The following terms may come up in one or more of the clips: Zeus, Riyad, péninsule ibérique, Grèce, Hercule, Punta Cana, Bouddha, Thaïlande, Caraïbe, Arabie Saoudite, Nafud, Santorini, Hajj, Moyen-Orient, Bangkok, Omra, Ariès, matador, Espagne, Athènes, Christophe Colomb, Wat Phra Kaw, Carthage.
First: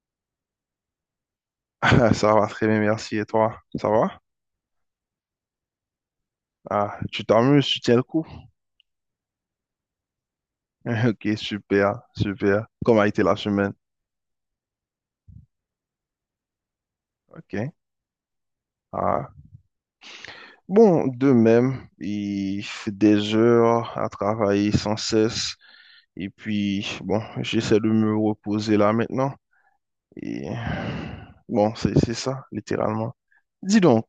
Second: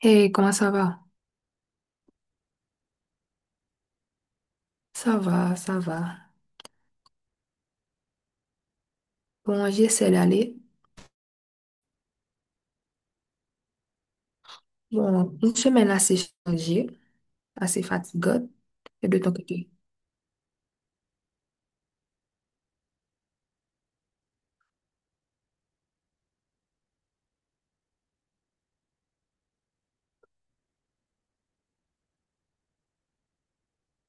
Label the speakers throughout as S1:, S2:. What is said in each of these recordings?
S1: Hey, comment ça va?
S2: Ça va très bien, merci. Et toi, ça va?
S1: Ça va, ça va.
S2: Ah, tu t'amuses, tu tiens le coup.
S1: Bon, j'essaie d'aller.
S2: Ok, super, super. Comment a été la semaine?
S1: Bon, une semaine assez chargée,
S2: Ok.
S1: assez fatigante. Et de
S2: Ah.
S1: ton côté?
S2: Bon, de même, il fait des heures à travailler sans cesse. Et puis, bon, j'essaie de me reposer là maintenant. Et bon, c'est ça, littéralement. Dis donc,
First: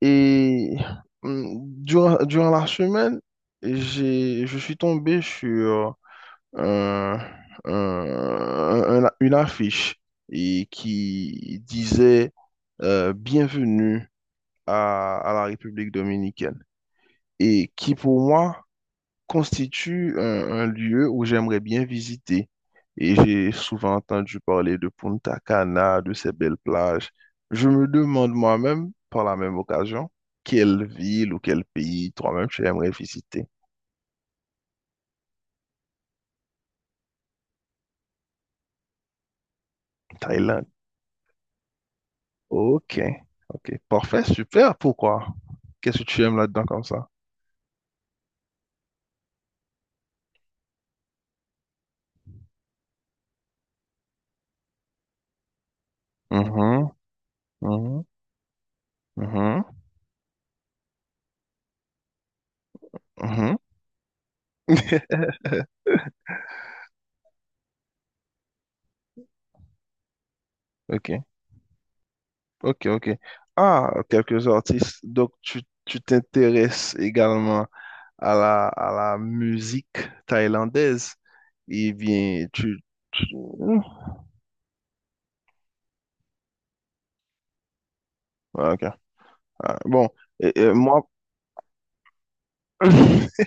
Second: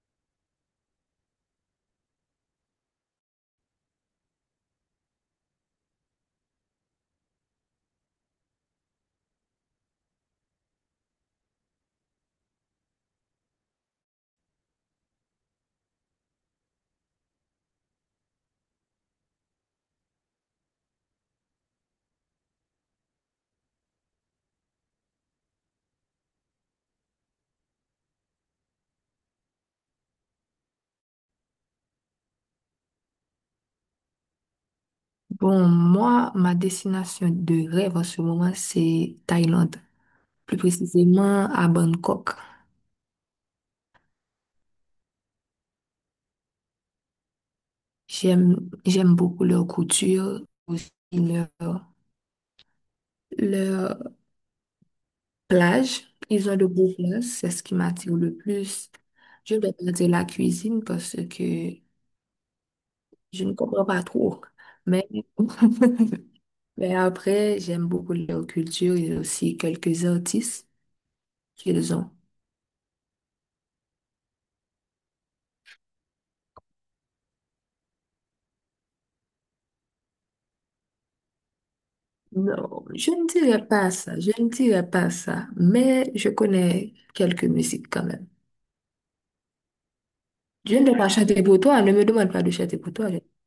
S2: et hum, durant la semaine, je suis tombé sur un- une affiche et qui disait bienvenue à la République dominicaine, et qui pour moi constitue un lieu où j'aimerais bien visiter. Et j'ai souvent entendu parler de Punta Cana, de ces belles plages. Je me demande moi-même, par la même occasion, quelle ville ou quel pays toi-même tu aimerais visiter?
S1: Bon, moi, ma destination de rêve en ce moment, c'est Thaïlande. Plus
S2: Thaïlande.
S1: précisément, à Bangkok.
S2: Ok, ok, parfait, super. Pourquoi? Qu'est-ce que tu aimes là-dedans comme ça?
S1: J'aime beaucoup leur couture, aussi leur plage. Ils ont de
S2: Mhm,
S1: beaux plages, c'est ce qui
S2: mhm,
S1: m'attire le plus. Je
S2: mhm,
S1: vais pas dire la cuisine parce que je ne
S2: mhm.
S1: comprends pas trop. Mais, mais après, j'aime beaucoup leur culture et aussi quelques artistes
S2: Ok,
S1: qu'ils ont.
S2: ok, ok. Ah, quelques artistes. Donc, tu t'intéresses également à la musique thaïlandaise. Eh bien, tu...
S1: Non, je
S2: tu-
S1: ne dirais pas ça, je ne dirais pas ça, mais je connais quelques musiques quand même.
S2: Ah, ok. Ah, bon, et
S1: Je ne vais
S2: moi...
S1: pas chanter pour toi, ne me demande pas de chanter pour toi.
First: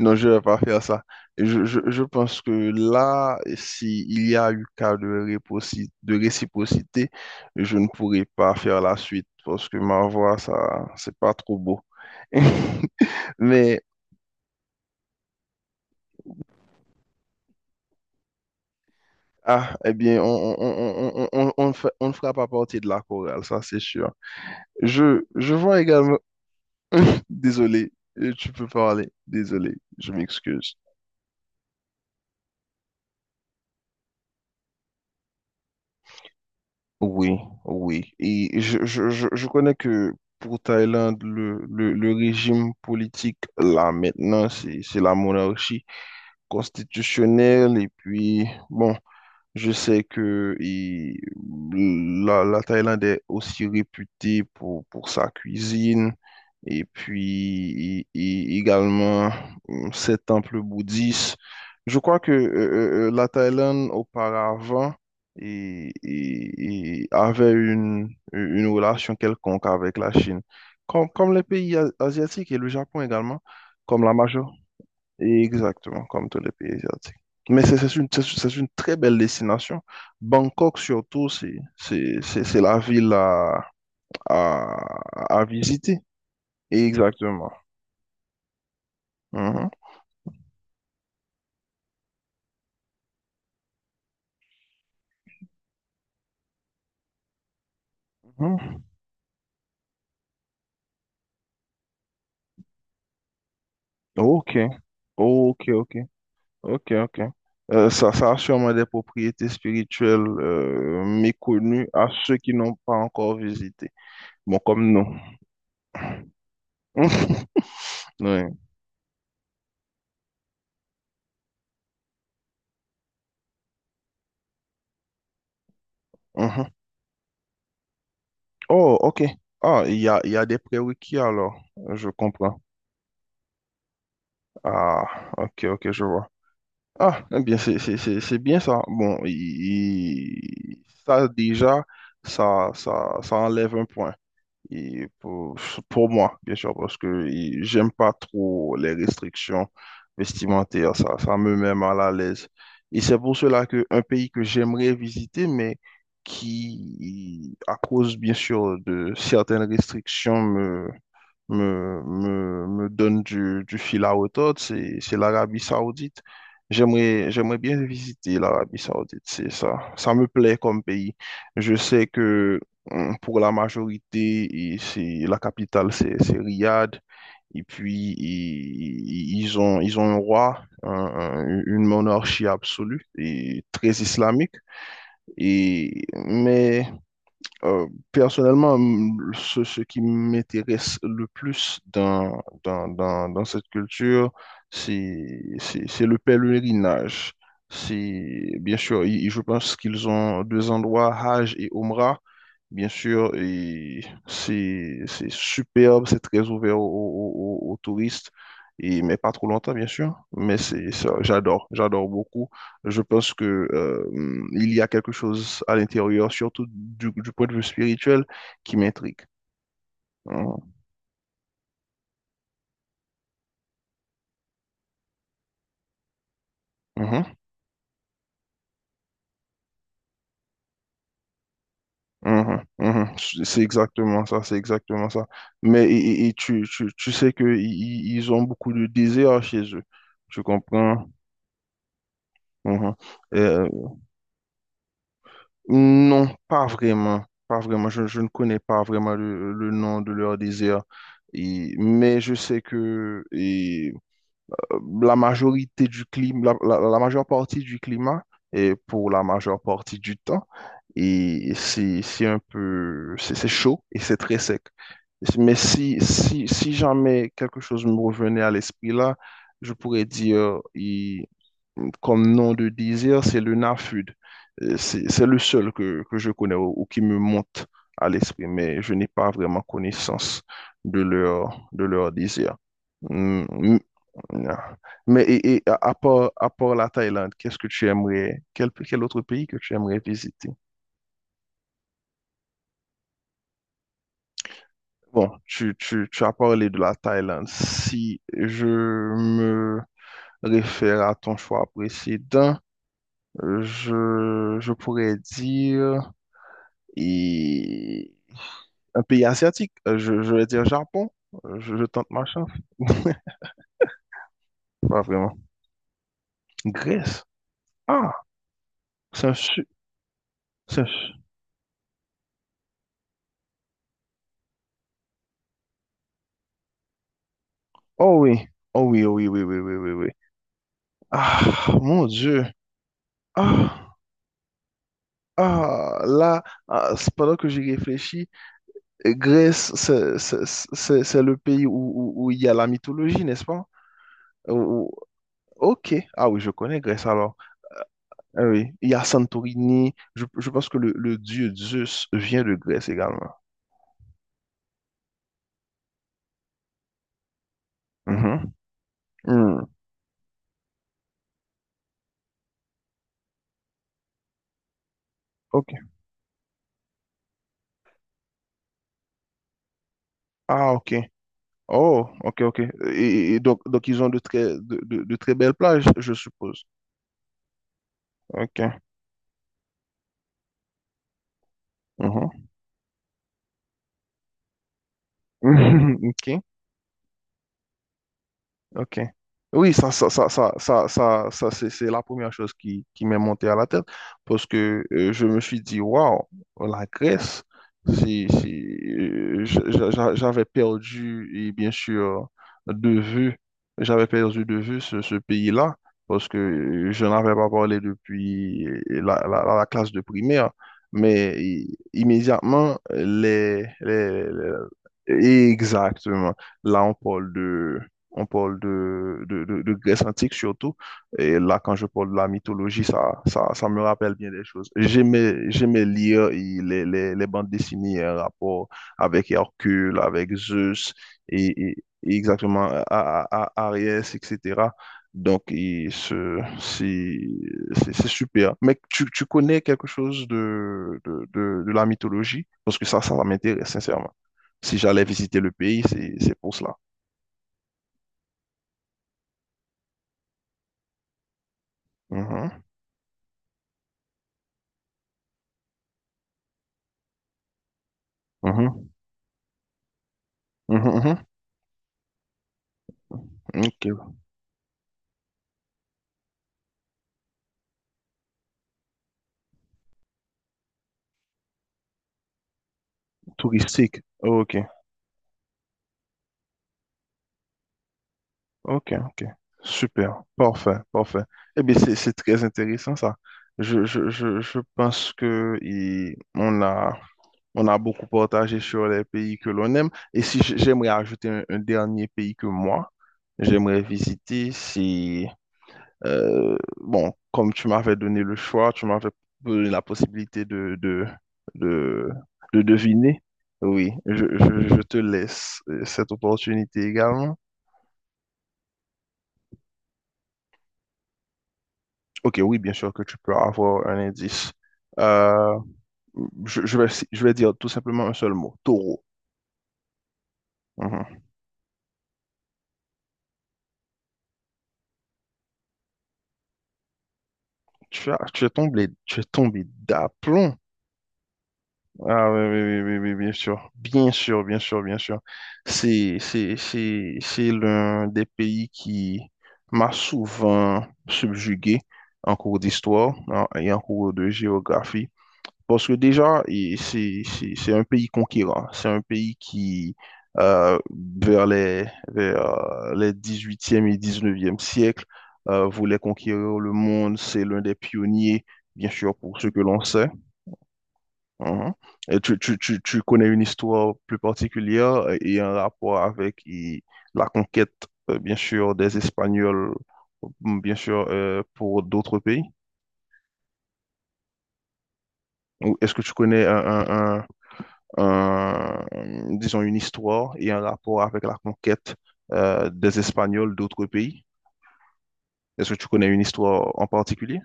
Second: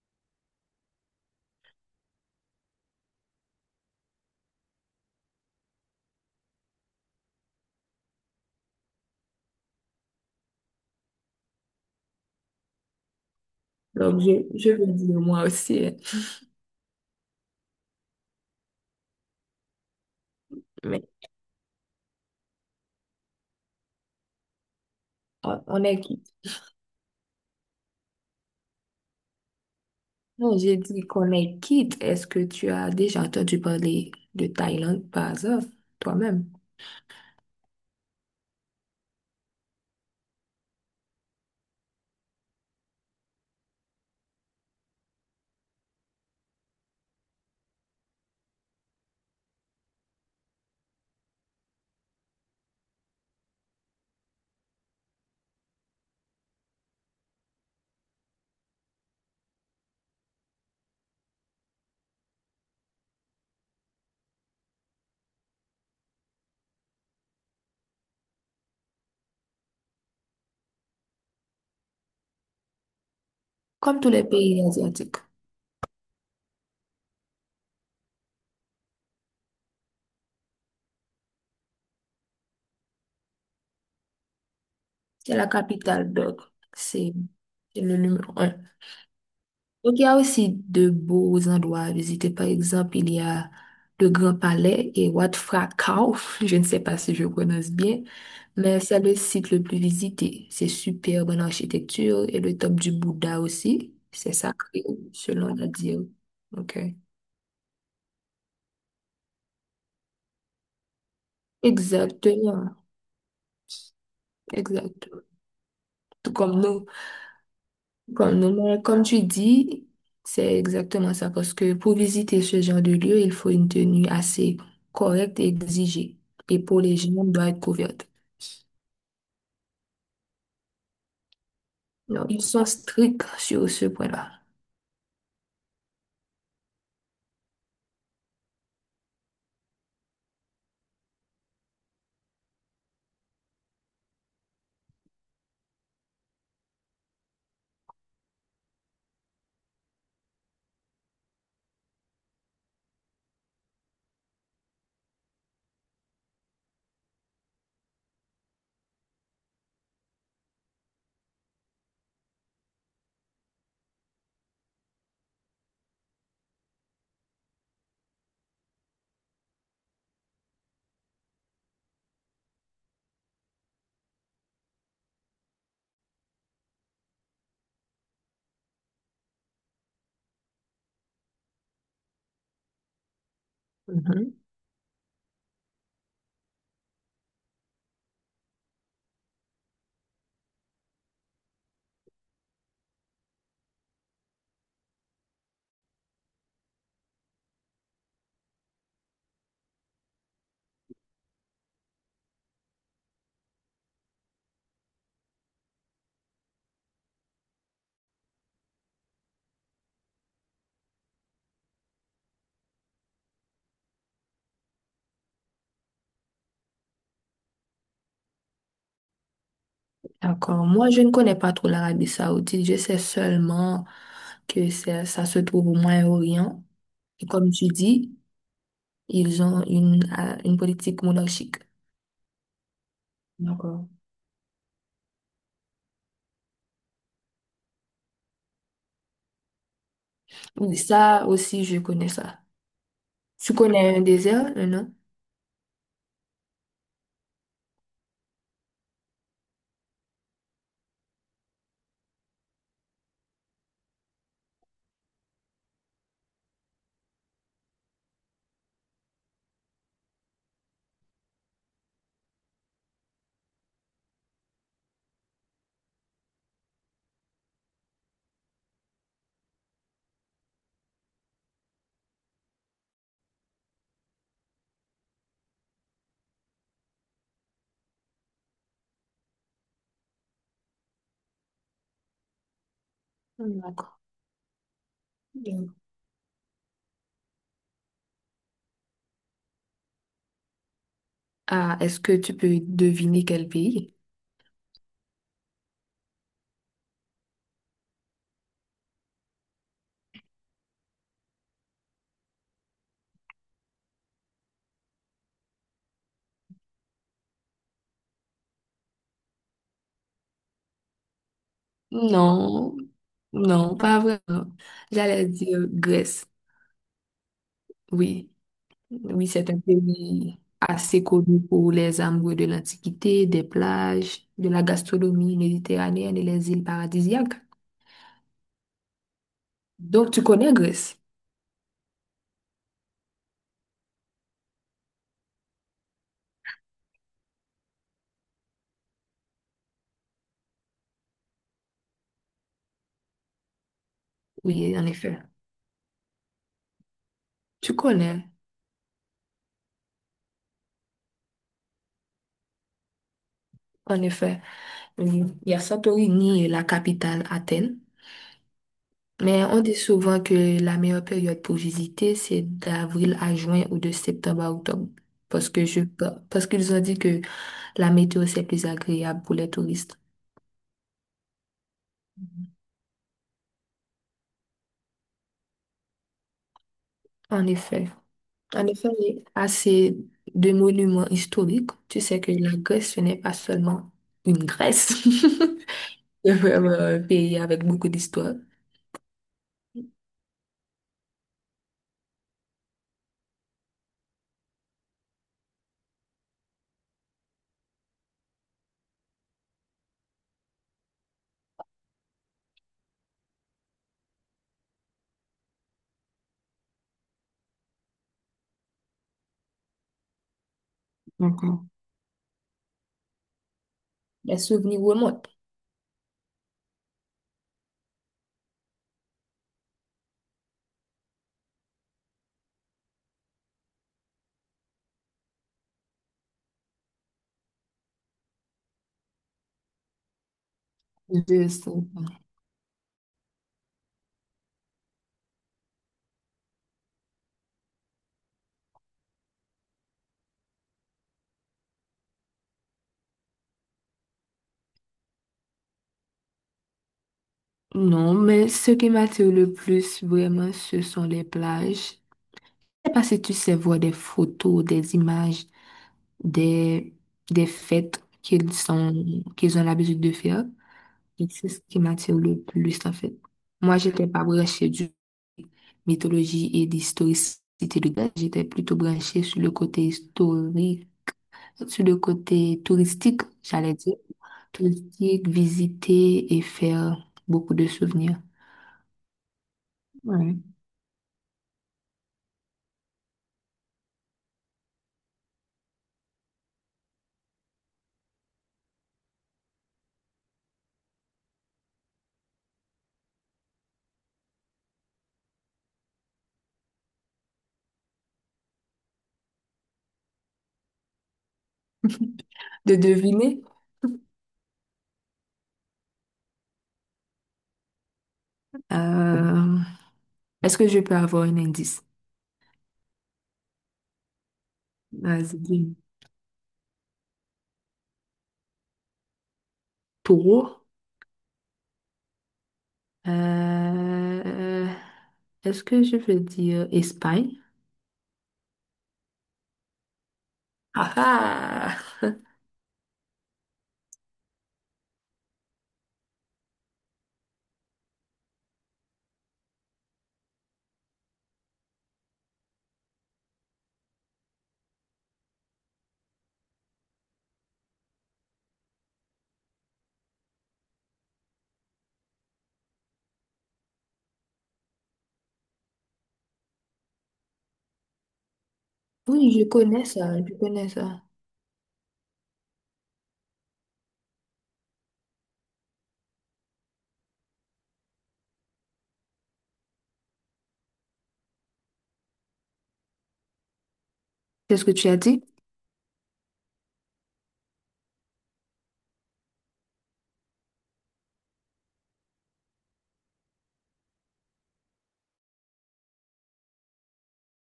S2: Non, je ne vais pas faire ça. Je pense que là, s'il y a eu cas de de réciprocité, je ne pourrai pas faire la suite parce que ma voix, ça, c'est pas trop beau. Mais,
S1: Donc, je veux dire moi aussi, hein.
S2: ah, eh bien,
S1: Mais
S2: on ne on ne fera pas partie de la chorale, ça c'est sûr. Je
S1: on,
S2: vois
S1: on est
S2: également...
S1: quitte.
S2: Désolé, tu peux parler. Désolé, je
S1: Non, j'ai
S2: m'excuse.
S1: dit qu'on est quitte. Est-ce que tu as déjà entendu parler de Thaïlande par hasard, toi-même?
S2: Oui, oui. Et je connais que pour Thaïlande, le régime politique, là, maintenant, c'est la monarchie constitutionnelle. Et puis, bon, je sais que la, la Thaïlande est aussi réputée pour sa cuisine et puis également ses temples bouddhistes. Je crois que la Thaïlande auparavant et avait une relation quelconque avec la Chine, comme les pays asiatiques et le Japon également,
S1: Comme
S2: comme
S1: tous
S2: la
S1: les
S2: majeure...
S1: pays asiatiques.
S2: Exactement, comme tous les pays asiatiques. Mais c'est une, c'est une très belle destination. Bangkok, surtout, c'est la ville à,
S1: C'est
S2: à
S1: la
S2: visiter.
S1: capitale, donc c'est
S2: Exactement.
S1: c'est le numéro un.
S2: Mhm,
S1: Donc, il y a aussi de beaux endroits à visiter. Par exemple, il y a le Grand Palais et Wat Phra Kaw. Je ne sais pas si je prononce bien, mais
S2: mhm.
S1: c'est le site le plus visité. C'est superbe en architecture et le temple du Bouddha aussi. C'est
S2: Ok,
S1: sacré, selon
S2: ok,
S1: la
S2: ok,
S1: dire. OK.
S2: ok, ok. Ça, ça a sûrement des propriétés spirituelles méconnues à ceux qui n'ont
S1: Exactement.
S2: pas encore visité. Bon, comme nous.
S1: Exact. Tout comme nous. Comme,
S2: Oui.
S1: non, mais comme tu dis, c'est exactement ça, parce que pour visiter ce genre de lieu, il faut une tenue assez correcte et exigée. Et
S2: Mhm.
S1: pour les jambes doit être couverte.
S2: Oh, ok. Ah, il y a des prérequis alors. Je
S1: Donc, ils
S2: comprends.
S1: sont stricts sur ce point-là.
S2: Ah, ok, ok, je vois. Ah, eh bien, c'est bien ça. Bon, ça déjà, ça enlève un point. Et pour moi, bien sûr, parce que j'aime pas trop les restrictions vestimentaires, ça me met mal à l'aise. Et c'est pour cela que un pays que j'aimerais visiter, mais qui, à cause, bien sûr, de certaines restrictions, me donne du fil à retordre, c'est l'Arabie Saoudite. J'aimerais bien visiter l'Arabie Saoudite, c'est ça. Ça me plaît comme pays. Je sais que pour la majorité, et c'est la capitale, c'est Riyad. Et puis, ils ont un roi, une monarchie absolue et très islamique. Et, mais euh, personnellement, ce, ce qui m'intéresse le plus dans cette culture, c'est le pèlerinage. C'est, bien sûr, je pense qu'ils ont deux endroits, Hajj et Omra. Bien sûr, et c'est superbe, c'est très ouvert aux touristes, et, mais pas trop longtemps, bien sûr. Mais c'est, ça, j'adore beaucoup. Je pense que, il y a quelque chose à l'intérieur, surtout du point de vue spirituel, qui m'intrigue.
S1: D'accord.
S2: Mhm,
S1: Moi, je ne connais pas trop l'Arabie Saoudite. Je sais seulement que c'est- ça se trouve au Moyen-Orient. Et
S2: mhm,
S1: comme tu dis, ils ont une politique monarchique.
S2: mhm, mhm. C'est
S1: D'accord.
S2: exactement ça, c'est exactement ça. Mais et, et tu sais que ils ont beaucoup de désirs chez eux. Tu
S1: Oui,
S2: comprends?
S1: ça aussi, je connais ça.
S2: Mhm.
S1: Tu
S2: Euh,
S1: connais un désert, non?
S2: non, pas vraiment. Pas vraiment. Je ne connais pas vraiment le nom de leur désir. Mais je sais que euh, la majorité du climat, la majeure partie du climat et pour la majeure partie du temps. Et c'est un peu, c'est chaud et c'est très sec. Mais si jamais quelque chose me revenait à l'esprit là, je pourrais dire, comme nom de désert, c'est le Nafud. C'est le seul que je connais ou qui me monte à l'esprit, mais je n'ai pas vraiment connaissance de leur désert. Hmm, hmm,
S1: D'accord.
S2: ah. Mais et à part la Thaïlande, qu'est-ce que tu aimerais, quel autre pays que tu aimerais visiter?
S1: Ah, est-ce que tu peux deviner quel pays?
S2: Bon, tu as parlé de la Thaïlande. Si je me réfère à ton choix précédent, je pourrais dire... Et un pays asiatique, je vais dire Japon. Je tente ma chance.
S1: Non, non, pas vraiment.
S2: Pas
S1: J'allais
S2: vraiment.
S1: dire Grèce.
S2: Grèce. Ah,
S1: Oui,
S2: c'est
S1: oui,
S2: un
S1: c'est un
S2: su...
S1: pays
S2: c'est un
S1: assez
S2: su-
S1: connu pour les amoureux de l'Antiquité, des plages, de la gastronomie méditerranéenne et les îles paradisiaques.
S2: oh oui. Oh oui, oh oui, oui, oui, oui, oui, oui.
S1: Donc, tu connais Grèce?
S2: Ah, mon Dieu. Ah, ah, là, ah, c'est pendant que j'y réfléchis, Grèce, c'est le pays où, où il y a la mythologie, n'est-ce pas? Où-
S1: Oui, en
S2: où-
S1: effet.
S2: ok. Ah oui, je connais Grèce alors.
S1: Tu connais,
S2: Ah oui, il y a Santorini. Je pense que le dieu Zeus vient de Grèce également.
S1: en effet. Oui, il y a Santorini et la capitale Athènes.
S2: Mhm.
S1: Mais on
S2: Hmm.
S1: dit souvent que la meilleure période pour visiter, c'est d'avril à juin ou de septembre à octobre. Parce que
S2: Ok.
S1: je, parce qu'ils ont dit que la météo, c'est plus agréable pour les touristes.
S2: Ah, ok. Oh, ok, ok. Et donc, ils ont de très, de très belles plages, je suppose.
S1: En effet. En
S2: Ok.
S1: effet, il y a assez de monuments historiques. Tu sais que
S2: Mhm.
S1: la Grèce, ce n'est pas seulement une Grèce.
S2: Ok.
S1: C'est vraiment un pays avec beaucoup d'histoire.
S2: Ok. Oui, ça, c'est la première chose qui m'est montée à la tête parce que je me suis dit, waouh, la Grèce, j'avais perdu, et bien sûr, de vue, j'avais perdu de vue ce pays-là parce que je n'avais pas parlé depuis la classe de primaire, mais
S1: D'accord.
S2: immédiatement,
S1: Les souvenirs remontent.
S2: Exactement. Là, on parle de, de Grèce antique surtout. Et là, quand je parle de la mythologie, ça me rappelle bien des choses. J'aimais lire et les bandes dessinées en rapport avec Hercule, avec Zeus, et,
S1: de ce-
S2: et- et exactement Ariès, etc. Donc, c'est c'est super. Mais tu connais quelque chose de la mythologie? Parce que ça m'intéresse sincèrement. Si j'allais visiter le pays, c'est pour cela.
S1: Non, mais ce qui m'attire le plus, vraiment, ce sont les plages.
S2: Mhm,
S1: Je sais pas si tu sais voir des photos, des images, des, des fêtes
S2: mhm.
S1: qu'ils ont l'habitude de faire.
S2: Mhm, mhm.
S1: Et c'est ce qui m'attire le plus, en fait. Moi, j'étais
S2: Ok.
S1: pas branchée du mythologie et d'historicité de Grèce. J'étais plutôt branchée sur le côté historique, sur le côté touristique, j'allais dire.
S2: Touristique. Ok,
S1: Touristique, visiter et faire beaucoup de souvenirs.
S2: ok, ok. Super.
S1: Ouais.
S2: Parfait, parfait. Eh bien, c'est très intéressant ça. Je pense que on a beaucoup partagé sur les pays que l'on aime. Et si j'aimerais ajouter un dernier pays que moi, j'aimerais visiter. Bon, comme tu m'avais donné le choix, tu m'avais donné la possibilité de, de
S1: De
S2: deviner.
S1: deviner.
S2: Oui, je te laisse cette opportunité également.
S1: Euh, est-ce que je peux avoir un indice?
S2: Ok, oui, bien sûr que tu peux avoir un indice.
S1: Vas-y,
S2: Euh,
S1: dis-moi.
S2: je vais, si, je vais dire tout simplement un seul mot, taureau.
S1: pour,
S2: Mhm.
S1: euh, est-ce que je veux dire Espagne?
S2: Tu as, tu es tombé d'aplomb.
S1: Ah ah!
S2: Ah oui, oui, oui, oui, oui, bien sûr. Bien sûr, bien sûr, bien sûr. C'est l'un des pays qui m'a souvent subjugué en cours d'histoire hein, et en cours de géographie. Parce que déjà, et c'est un pays conquérant. C'est un pays qui, euh, vers les 18e et 19e siècles, voulait conquérir le monde. C'est l'un des pionniers, bien sûr,
S1: Oui,
S2: pour
S1: je
S2: ce que l'on
S1: connais
S2: sait.
S1: ça, je connais ça.
S2: Mhm. Et tu connais une histoire plus particulière et un rapport avec et la conquête, bien sûr, des Espagnols, bien sûr, pour d'autres pays?
S1: Qu'est-ce que tu as dit?
S2: Ou est-ce que tu connais disons, une histoire et un rapport avec la conquête, des Espagnols d'autres pays? Est-ce que tu connais une histoire en particulier?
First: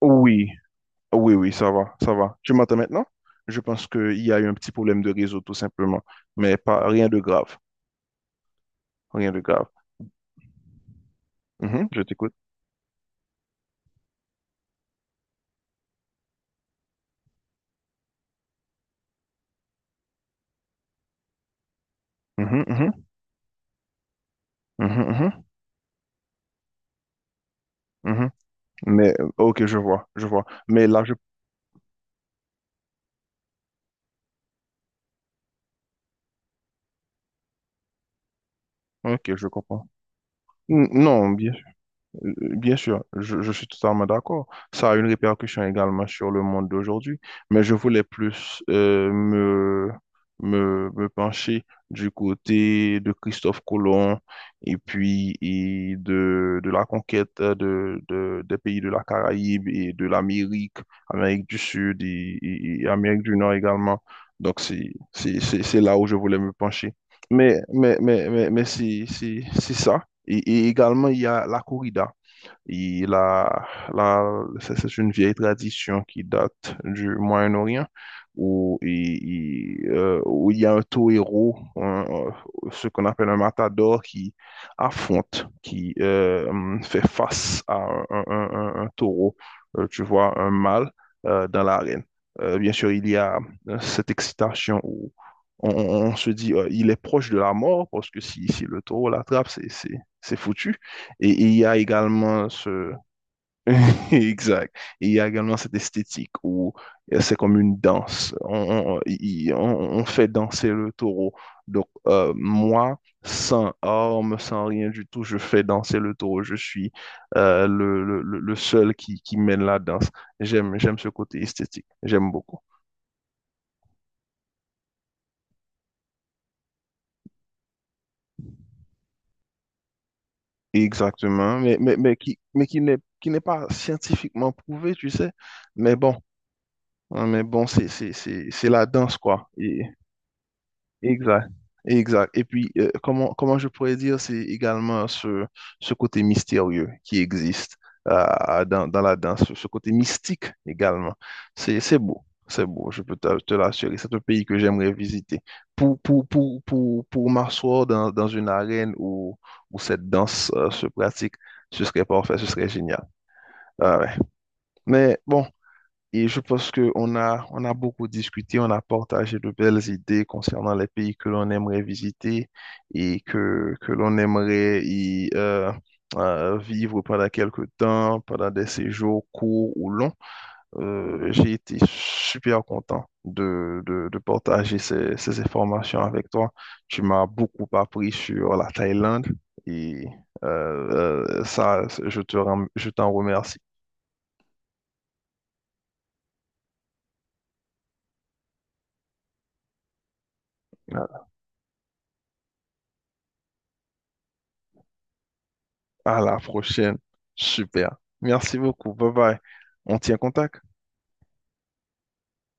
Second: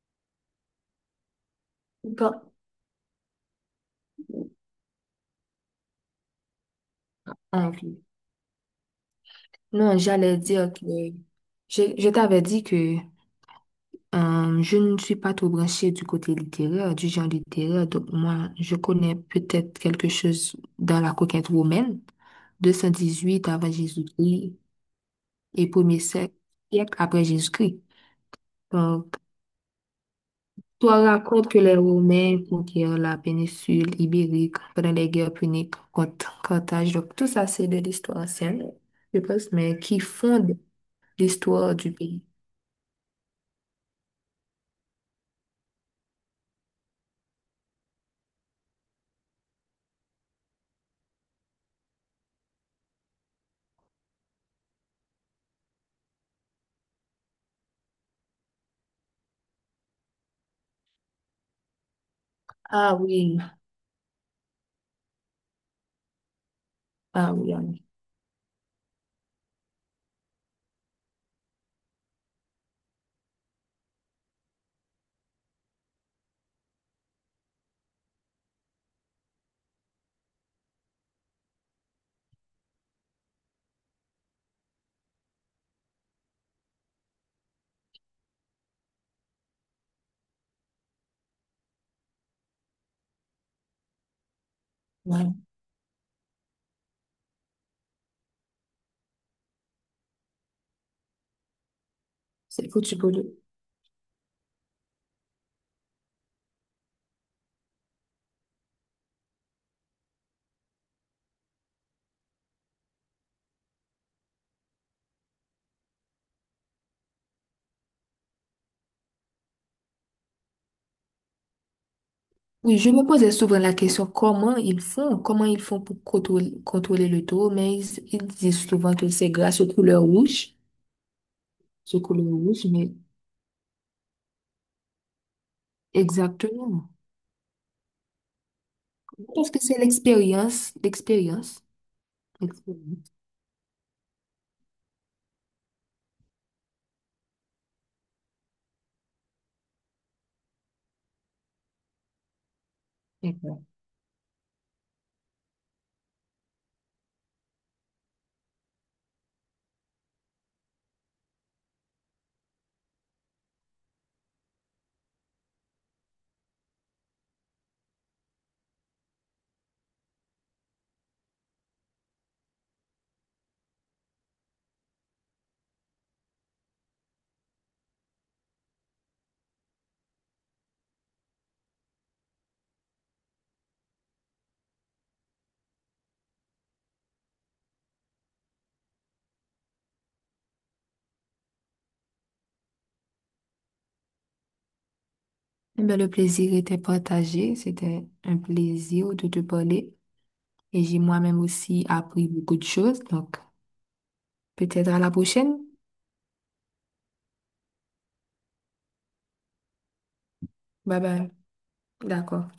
S2: Oui, oui, oui, ça va, ça va.
S1: Bon,
S2: Tu m'entends maintenant? Je pense qu'il y a eu un petit problème de réseau, tout simplement. Mais pas, rien de grave,
S1: ah, ok.
S2: rien de grave.
S1: Non, j'allais dire que
S2: Mhm, je
S1: je
S2: t'écoute.
S1: t'avais dit que je ne suis pas trop branchée du côté littéraire, du genre littéraire. Donc, moi, je connais peut-être quelque chose dans la conquête romaine,
S2: Mhm, mhm,
S1: 218 avant Jésus-Christ
S2: mhm, mhm,
S1: et premier siècle siècle après Jésus-Christ.
S2: mhm.
S1: Donc
S2: Mais, ok, je vois, je vois. Mais
S1: toi
S2: là, je...
S1: raconte que les Romains conquirent la péninsule ibérique pendant les guerres puniques contre Carthage. Donc, tout ça, c'est de l'histoire ancienne, je
S2: Ok, je
S1: pense, mais
S2: comprends.
S1: qui fonde
S2: Non.
S1: l'histoire du pays.
S2: Bien sûr, je suis totalement d'accord. Ça a une répercussion également sur le monde d'aujourd'hui, mais je voulais plus me pencher du côté de Christophe Colomb et puis et de la conquête des pays de la Caraïbe et de l'Amérique, Amérique du Sud et, et
S1: Ah
S2: Amérique du
S1: oui,
S2: Nord également. Donc, c'est là où je voulais me pencher.
S1: ah oui, ah oui.
S2: Mais c'est ça. Et également, il y a la corrida. Et là, là, c'est une vieille tradition qui date du Moyen-Orient où où il y a un taureau, ce qu'on appelle un matador, qui qui fait face à un, un taureau, tu vois, un mâle dans l'arène. Bien sûr, il y a cette excitation où
S1: Ouais,
S2: on se dit il est proche de la mort, parce que si, si le taureau l'attrape, c'est foutu. Et, il y a également
S1: c'est
S2: ce...
S1: foutu pour le-
S2: Exact. Il y a également cette esthétique où c'est comme une danse. On fait danser le taureau. Donc, moi, sans armes, sans rien du tout, je fais danser le taureau. Je suis le seul qui mène la danse. J'aime ce côté esthétique. J'aime beaucoup.
S1: Oui, je me posais souvent la question comment ils font pour contrôler, contrôler le taureau, mais ils disent souvent que c'est grâce
S2: Exactement,
S1: aux couleurs
S2: mais
S1: rouges, mais
S2: qui n'est pas scientifiquement prouvé, tu sais. Mais bon,
S1: exactement.
S2: hein, mais bon, c'est la danse,
S1: Je
S2: quoi.
S1: pense que c'est
S2: Exact, exact. Et puis,
S1: l'expérience.
S2: comment je pourrais dire, c'est également ce, ce côté mystérieux qui existe dans, dans la danse, ce côté mystique également. C'est beau, je peux te l'assurer. C'est un pays que j'aimerais visiter. Pour m'asseoir dans une arène où, où cette danse se pratique, ce serait parfait, ce serait génial. Ah ouais. Mais bon. Et je pense qu'on a, on a beaucoup discuté, on a partagé de belles idées concernant les pays que l'on aimerait visiter et que l'on aimerait y vivre pendant quelques temps, pendant des séjours courts ou longs. J'ai été super content de partager ces, ces informations avec toi. Tu m'as beaucoup appris sur la Thaïlande et ça, je t'en remercie.
S1: Eh bien, le plaisir était partagé. C'était un plaisir de te parler. Et j'ai
S2: À
S1: moi-même aussi appris beaucoup de choses. Donc, peut-être à la prochaine.
S2: à la prochaine. Super. Merci beaucoup. Bye bye. On tient contact.
S1: Bye bye. D'accord.